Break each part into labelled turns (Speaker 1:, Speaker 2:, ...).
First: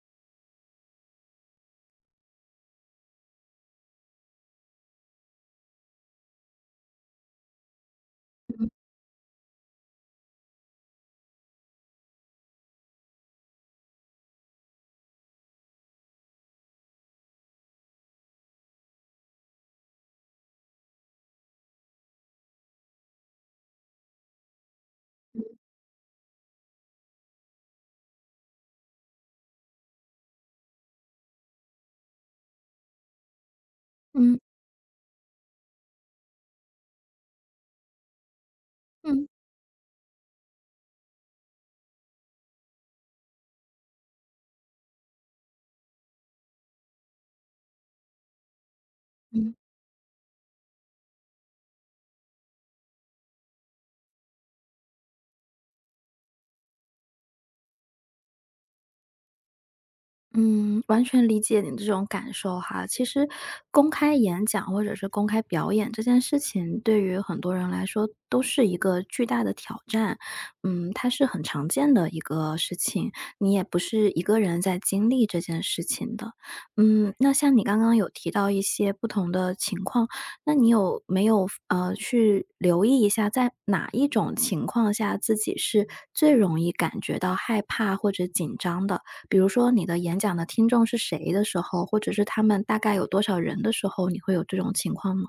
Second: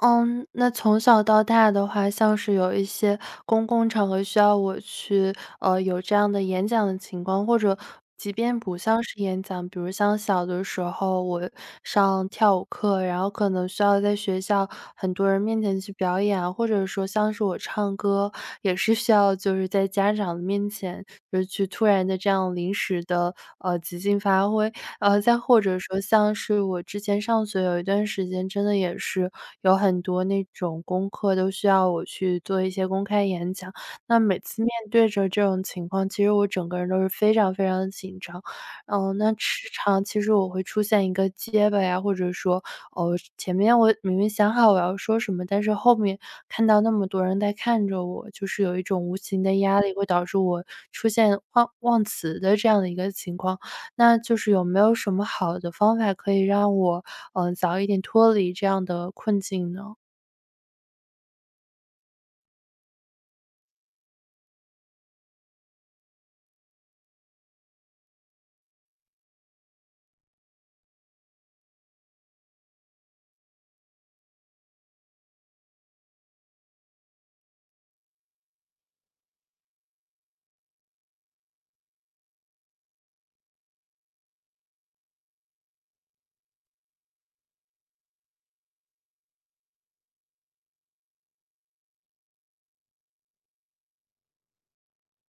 Speaker 1: 嗯，那从小到大的话，像是有一些公共场合需要我去，有这样的演讲的情况，或者即便
Speaker 2: 嗯
Speaker 1: 不像是演讲，比如像小的时候我上跳舞课，然后可能需要在学校很多人面前去表演啊或者说像是我唱歌，也是需要就是在家长的面前就是去突然的这样临时的即兴发挥，再或者说像是我之前上学有一段时间，真的也是有很多那种功课都需要我去做一些公开演讲，那
Speaker 2: 嗯
Speaker 1: 每
Speaker 2: 嗯
Speaker 1: 次面对着这种情况，其实我整个人都是非常非常的紧张。
Speaker 2: 嗯
Speaker 1: 那时常其实我会出现一个结巴呀，或者说，哦，前面我明明想好我要说什么，但是后面看到那么多人在看着我，就是有一种无形
Speaker 2: 嗯
Speaker 1: 的压力，会导致我出现忘词的这样的一个情况。那就是有没有什么好的方法可以让我，早一点脱离这样的困境呢？
Speaker 2: 嗯，完全理解你的这种感受哈。其实公开演讲或者是公开表演这件事情，对于很多人来说都是一个巨大的挑战。嗯，它是很常见的一个事情，你也不是一个人在经历这件事情的。嗯，那像你刚刚有提到一些不同的情况，那你有没有去留意一下，在哪一种情况下自己是最容易感觉到害怕或者紧张的？比如说你的演讲的听众是谁的时候，或者是他们大概有多少人的时候，你会有这种情况吗？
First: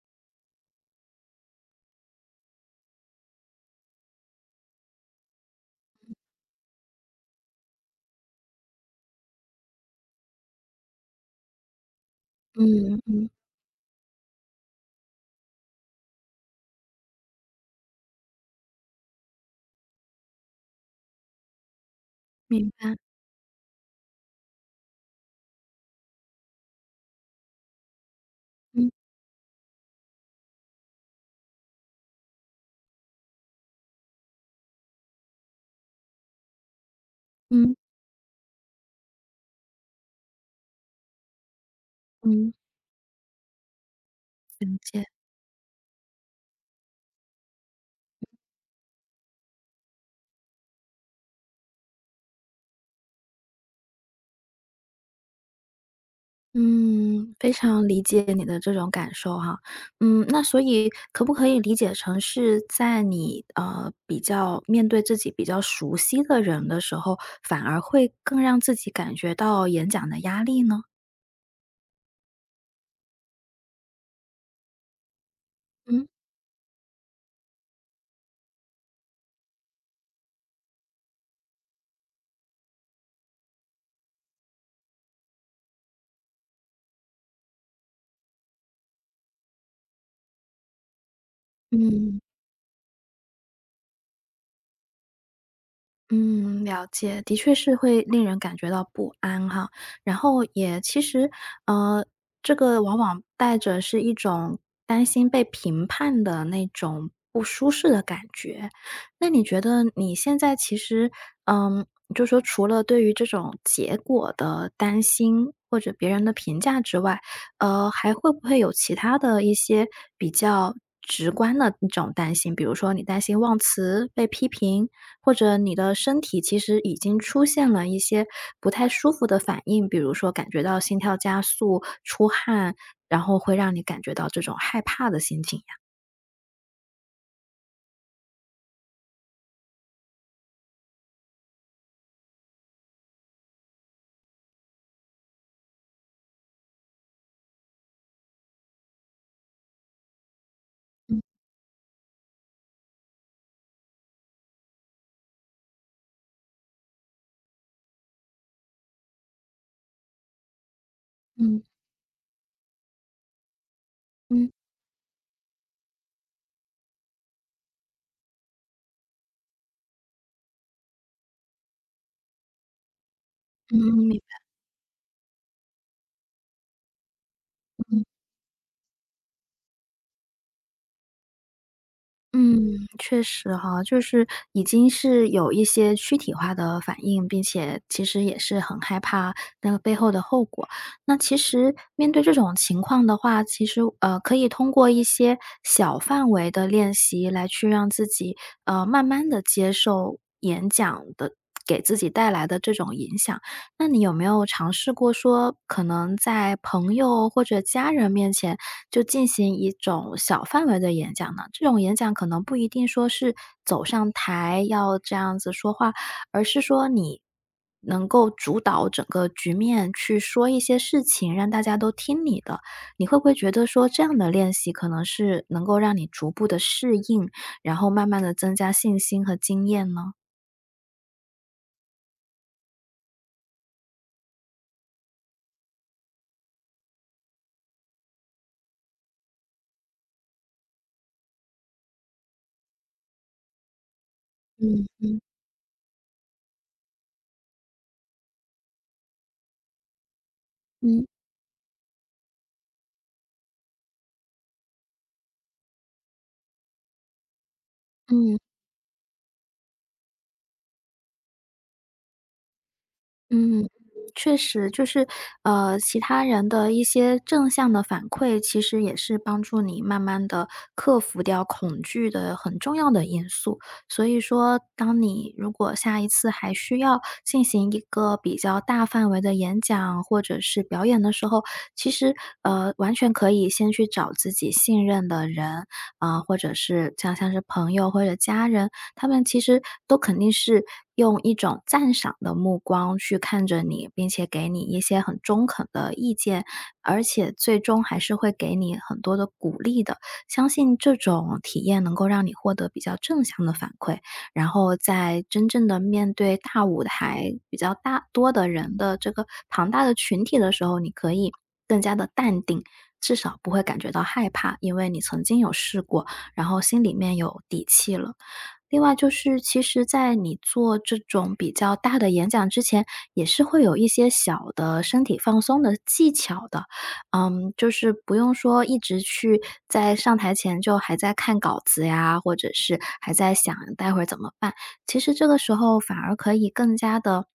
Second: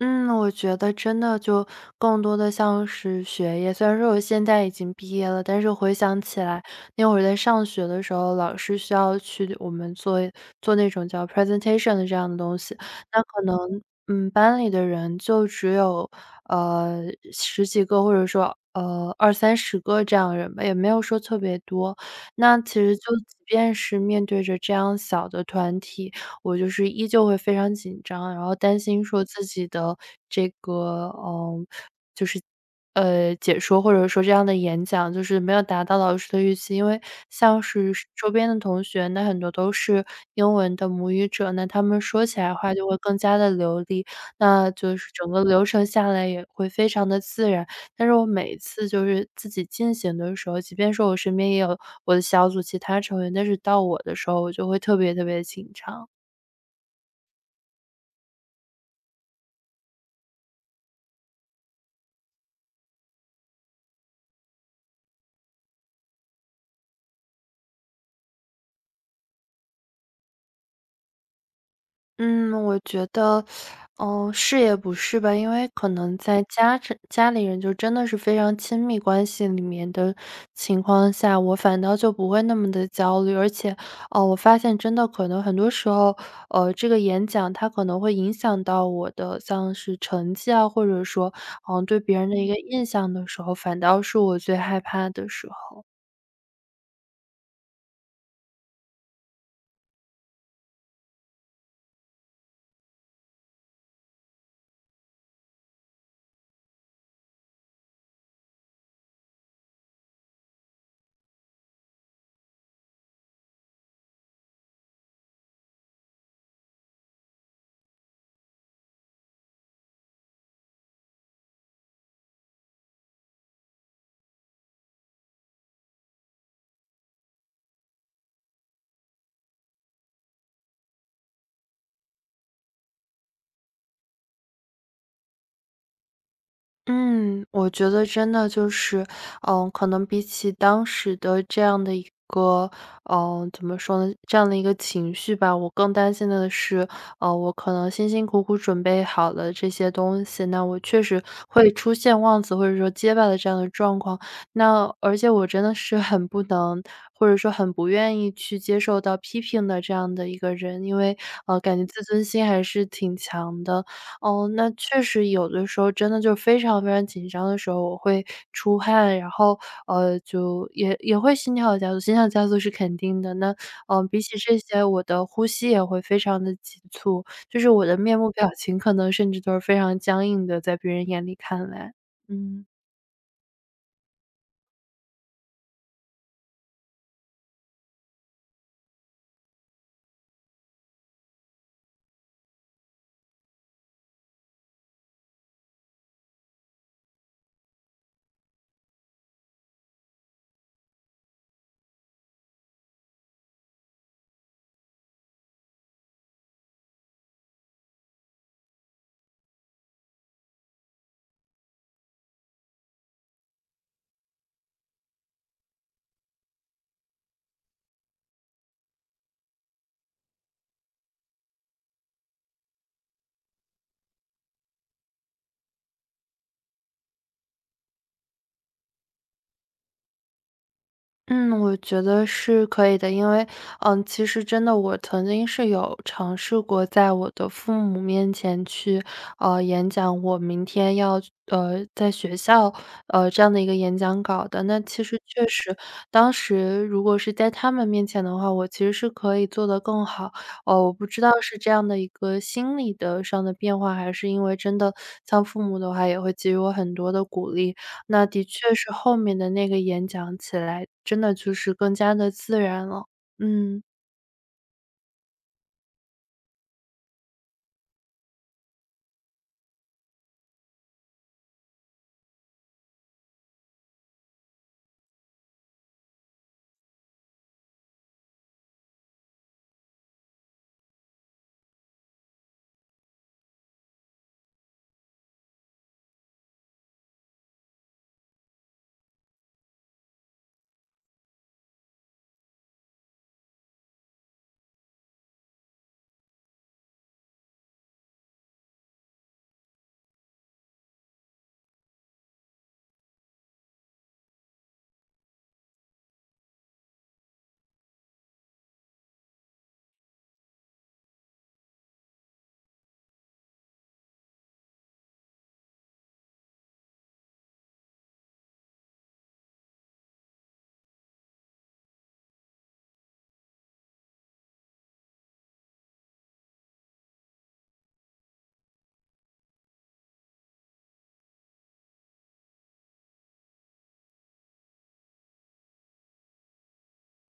Speaker 1: 嗯，我觉得真的就更多的像是学业。虽然说我现在已经毕业了，但是回想起来，那会儿在上学的时候，老师需要去我们做那种叫 presentation 的这样的东西，
Speaker 2: 嗯，
Speaker 1: 那可能班里的人就只有呃十几个，或者说二三十个这样的人吧，也没有说特别多。那
Speaker 2: 明
Speaker 1: 其
Speaker 2: 白，
Speaker 1: 实就即便是面对着这样小的团体，我就是依旧会非常紧张，然后担
Speaker 2: 嗯
Speaker 1: 心说自己的这个，解说或者说这样的演讲，就是没有达到老师的预期。因为像
Speaker 2: 嗯
Speaker 1: 是是周边的同学，那很多都是英文的母语者，那他们说起
Speaker 2: 嗯，
Speaker 1: 来话就会更加的流利，那
Speaker 2: 理
Speaker 1: 就
Speaker 2: 解。
Speaker 1: 是整个流程下来也会非常的自然。但是我每次就是自己进行的时候，即便说我身边也有我的小组其他成员，但是到我的时候，我就会特别特别紧张。
Speaker 2: 嗯，非常理解你的这种感受哈。嗯，那所以可不可以理解成是在你比较面对自己比较熟悉的人的时候，反而会更让自己感觉到演讲的压力呢？
Speaker 1: 嗯，我觉得，嗯是也不是吧。因为可
Speaker 2: 嗯
Speaker 1: 能在家这家里人就真的是非常亲密关系里面的情况下，我反倒就不会那么的焦虑。而且，哦，我发现真的可能很多时候，这个演讲它可能会影响到我的像是成绩啊，或者说，嗯，对别
Speaker 2: 嗯。
Speaker 1: 人的一个印象的时候，反倒是我最害怕的时候。
Speaker 2: 嗯，了解，的确是会令人感觉到不安哈。然后也其实，呃，这个往往带着是一种担心被评判的那种不舒适的感觉。那你觉得你现在其实，嗯，就说除了对于这种结果的担心或者别人的评价之外，还会不会有其他的一些比较直观的一种担心？比如说你担心忘词被批评。或者你的身体其实已经出现了一些不太舒服的反应，比如说感觉到心跳加速、出汗，然后会让你感觉到这种害怕的心情呀？
Speaker 1: 嗯，我觉得真的就是，嗯，可能比起当时的这样的一个，嗯，怎么说呢，这样的一个情绪吧，我更担心的是，我可能辛辛苦苦准备好了这些东西，那我确
Speaker 2: 嗯
Speaker 1: 实会出现忘词或者说结巴的这样的状况。那而且我真的是很不能，或者说很不愿意去接受到批评的这样的一个人，因为
Speaker 2: 嗯
Speaker 1: 感觉自尊心还是挺强的。哦，
Speaker 2: 嗯
Speaker 1: 那确实有的时候真的就是非常非常紧张的时候，我会出汗，然后，就也会心跳加速，心跳加速是肯定的。那，
Speaker 2: 嗯
Speaker 1: 嗯，
Speaker 2: 嗯，明
Speaker 1: 比起这些，我的呼吸也会非常的急促，就是我的面部表情可能甚至都是非常僵硬的，在别人眼里看来，嗯。
Speaker 2: 嗯，确实哈，就是已经是有一些躯体化的反应，并且其实也是很害怕那个背后的后果。那其实面对这种情况的话，其实可以通过一些小范围的练习来去让自己慢慢的接受演讲的给自己带来的这种影响。那你有没有尝试过说，可能在朋友或者家人面前就进行一种小范围的演讲呢？这种演讲可能不一定说是走上台要这样子说话，而是说你能够主导整个局面去说一些事情，让大家都听你的。你会不会觉得说这样的练习可能是能够让你逐步的适应，然后慢慢的增加信心和经验呢？
Speaker 1: 嗯，我觉得是可以的。因为，嗯，其实真的我曾经是有尝试过在我的父母面前去，演讲我明天要在学校，这样的一个演讲稿的。那
Speaker 2: 嗯
Speaker 1: 其实确实当时如果是在他们面前的话，我其实是可以做得更好。哦，我不
Speaker 2: 嗯
Speaker 1: 知道是这样的一个心理的上的变化，还是因为真的像父母的话也会给予我很多的鼓励，那
Speaker 2: 嗯。
Speaker 1: 的确是后面的那个演讲起来，真的就是更加的自然了。
Speaker 2: 嗯，
Speaker 1: 嗯，
Speaker 2: 确实，就是，其他人的一些正向的反馈，其实也是帮助你慢慢的克服掉恐惧的很重要的因素。所以说，当你如果下一次还需要进行一个比较大范围的演讲或者是表演的时候，其实，完全可以先去找自己信任的人，啊，或者是像是朋友或者家人，他们其实都肯定是用一种赞赏的目光去看着你，并且给你一些很中肯的意见，而且最终还是会给你很多的鼓励的。相信这种体验能够让你获得比较正向的反馈，然后在真正的面对大舞台、比较大多的人的这个庞大的群体的时候，你可以更加的淡定，至少不会感觉到害怕，因为你曾经有试过，然后心里面有底气了。另外就是，其实在你做这种比较大的演讲之前，也是会有一些小的身体放松的技巧的。嗯，就是不用说一直去在上台前就还在看稿子呀，或者是还在想待会儿怎么办。其实这个时候反而可以更加的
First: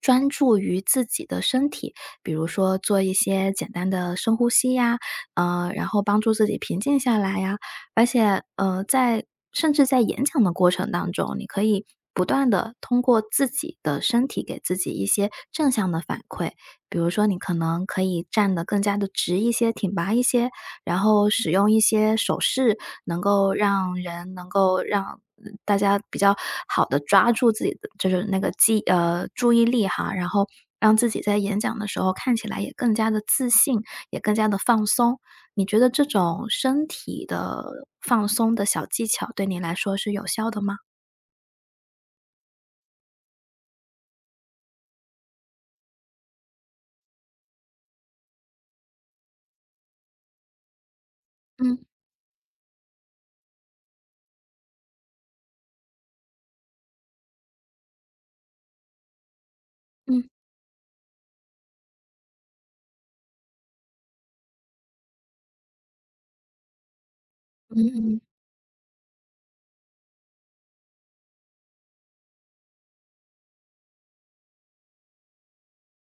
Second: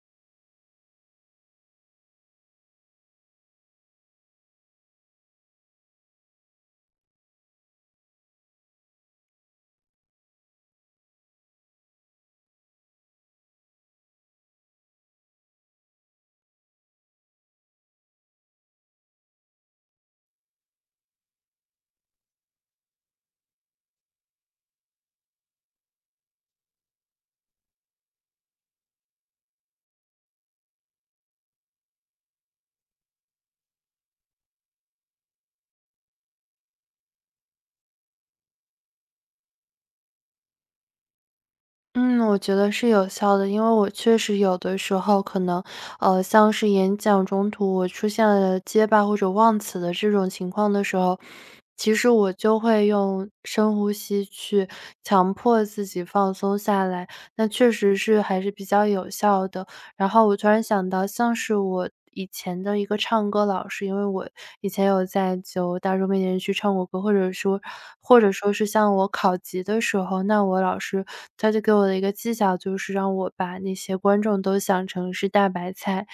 Speaker 2: 专注于自己的身体，比如说做一些简单的深呼吸呀，然后帮助自己平静下来呀。而且，在甚至在演讲的过程当中，你可以不断的通过自己的身体给自己一些正向的反馈。比如说你可能可以站得更加的直一些、挺拔一些，然后使用一些手势，能够让大家比较好的抓住自己的就是那个注意力哈，然后让自己在演讲的时候看起来也更加的自信，也更加的放松。你觉得这种身体的放松的小技巧对你来说是有效的吗？
Speaker 1: 嗯，我觉得是有效的，因为我确实有的时候可能，像是演讲中途我出现了结巴或者忘词的这种情况的时候，
Speaker 2: 嗯
Speaker 1: 其实我就会用深呼吸去强迫自己放松下来，那确实是还是比较有效的。然
Speaker 2: 嗯
Speaker 1: 后我突然想到像是我以前的一个唱歌老师，因为我以前有在就大众面前去唱过歌，
Speaker 2: 嗯嗯。
Speaker 1: 或者说是像我考级的时候，那我老师他就给我的一个技巧，就是让我把那些观众都想成是大白菜。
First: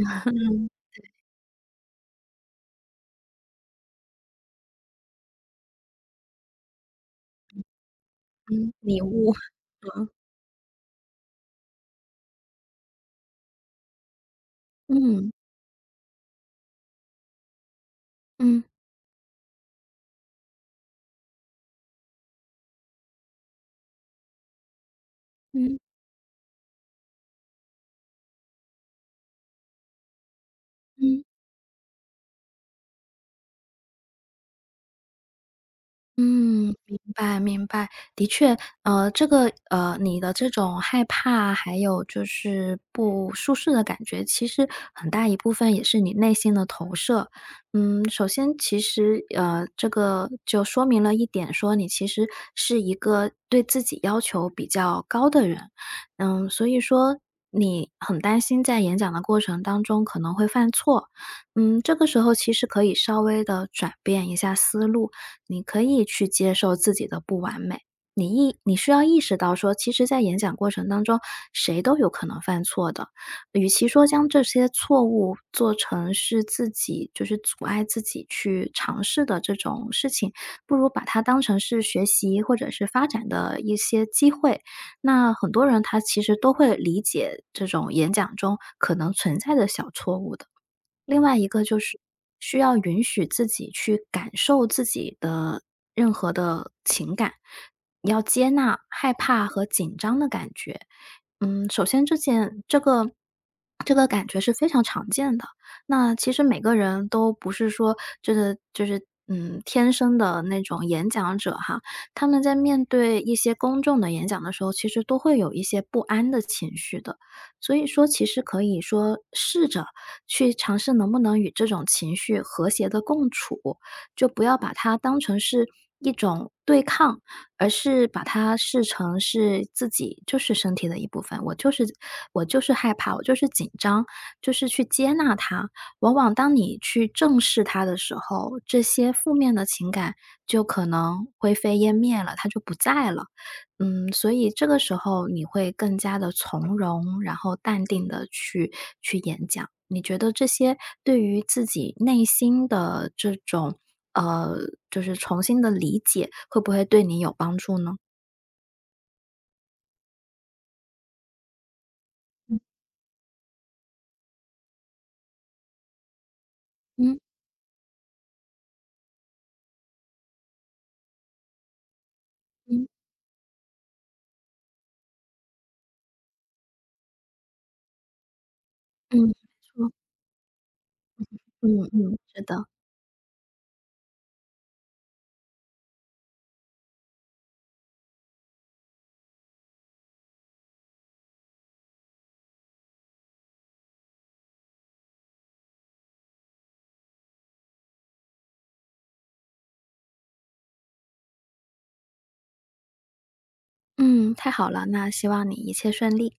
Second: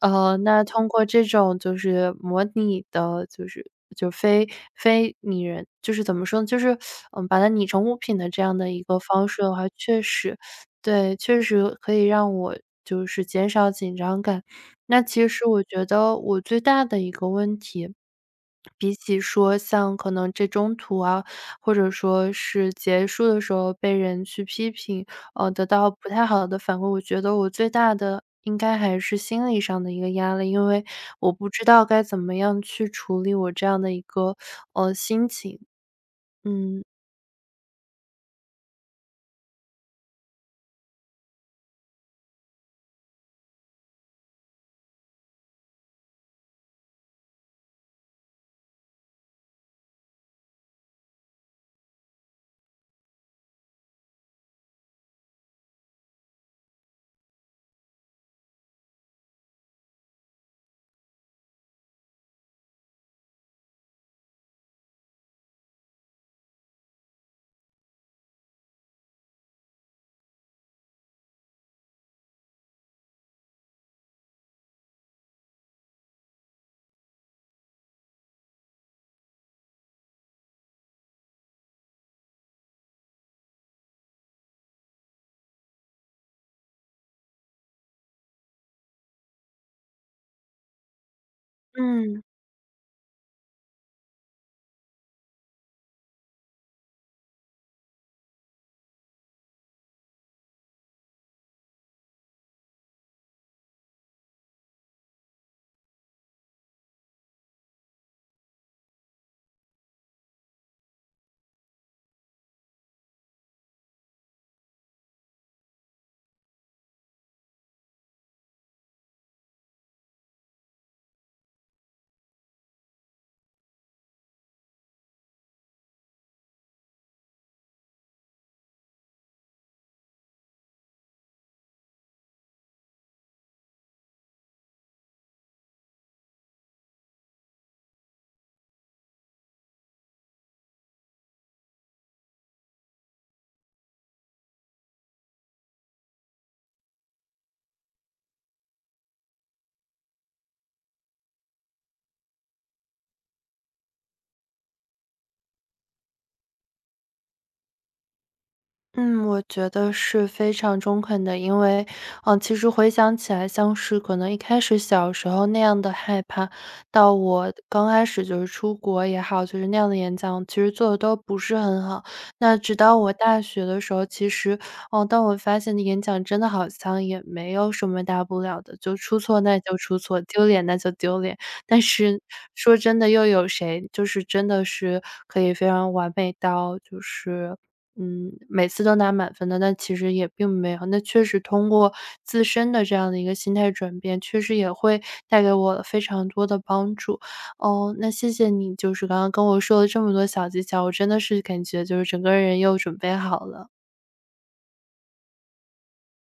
Speaker 1: 那
Speaker 2: 嗯
Speaker 1: 通过这种就是模拟的，就是就非拟人，就是怎么说呢？就是嗯，把它拟成物品的这样的
Speaker 2: 嗯，
Speaker 1: 一个
Speaker 2: 礼
Speaker 1: 方
Speaker 2: 物，
Speaker 1: 式的话，确
Speaker 2: 嗯，
Speaker 1: 实对，确实可以让我就是减少紧张感。那其
Speaker 2: 嗯，
Speaker 1: 实我觉得我最大的一个问题，
Speaker 2: 嗯
Speaker 1: 比起说像可能这中途啊，或者说是结束的时候被人去批评，得
Speaker 2: 嗯
Speaker 1: 到不太好的反馈，我觉得我最大的应该还是心理上的一个压力，因为
Speaker 2: 嗯。
Speaker 1: 我不知道该怎么样去处理我这样的一个，心情。
Speaker 2: 嗯，
Speaker 1: 嗯。
Speaker 2: 明白明白。的确，你的这种害怕，还有就是不舒适的感觉，其实很大一部分也是你内心的投射。嗯，首先其实这个就说明了一点，说你其实是一个对自己要求比较高的人。嗯，所以说你很担心在演讲的过程当中可能会犯错。嗯，这个时候其实可以稍微的转变一下思路。你可以去接受自己的不完美。你需要意识到说，其实在演讲过程当中，谁都有可能犯错的。与其说将这些错误做成是自己就是阻碍自己去尝试的这种事情，不如把它当成是学习或者是发展的一些机会。那很多人他其实都会理解这种演讲中可能存在的小错误的。另外一个就是
Speaker 1: 嗯。
Speaker 2: 需要允许自己去感受自己的任何的情感，要接纳害怕和紧张的感觉。嗯，首先这个感觉是非常常见的。那其实每个人都不是说就是天生的那种演讲者哈，他们在面对一些公众的演讲的时候，其实都会有一些不安的情绪的。所以说，其实可以说试着去尝试能不能与这种情绪和谐的共处，就不要把它当成是一种对抗，而是把它视成是自己就是身体的一部分，我就是害怕，我就是紧张，就是去接纳它。往往当你去正视它的时候，这些负面的情感就可能灰飞烟灭了，它就不在了。嗯，所以这个时候你会更加的从容，然后淡定的去演讲。你觉得这些对于自己内心的这种呃，就是重新的理解，会不会对你有帮助呢？
Speaker 1: 嗯，我觉得是非常中肯的，因为，嗯，其实回想起来，像是可能一开始小时候那样的害怕，到
Speaker 2: 嗯
Speaker 1: 我刚开始就是出国也好，就是那样的演讲，其实做的都不是很好。那直
Speaker 2: 嗯
Speaker 1: 到我大学的时候，其实，嗯，当我发现演讲真的好像也没有什么大不了的，就出
Speaker 2: 嗯，没
Speaker 1: 错那就
Speaker 2: 错
Speaker 1: 出错，丢脸那就丢脸。但
Speaker 2: 嗯嗯，
Speaker 1: 是
Speaker 2: 是的，
Speaker 1: 说真的，又有谁就是真的是可以非常完美到就是嗯，每次都拿满分的，但其实也并没有。那确实通过自身的这样的一个心态转变，确实也会带给我非常多的帮助。哦，那谢谢你，就是刚刚跟我说了这么多小技巧，我真的是感觉就是整个人又准备好了。
Speaker 2: 嗯，太好了，那希望你一切顺利。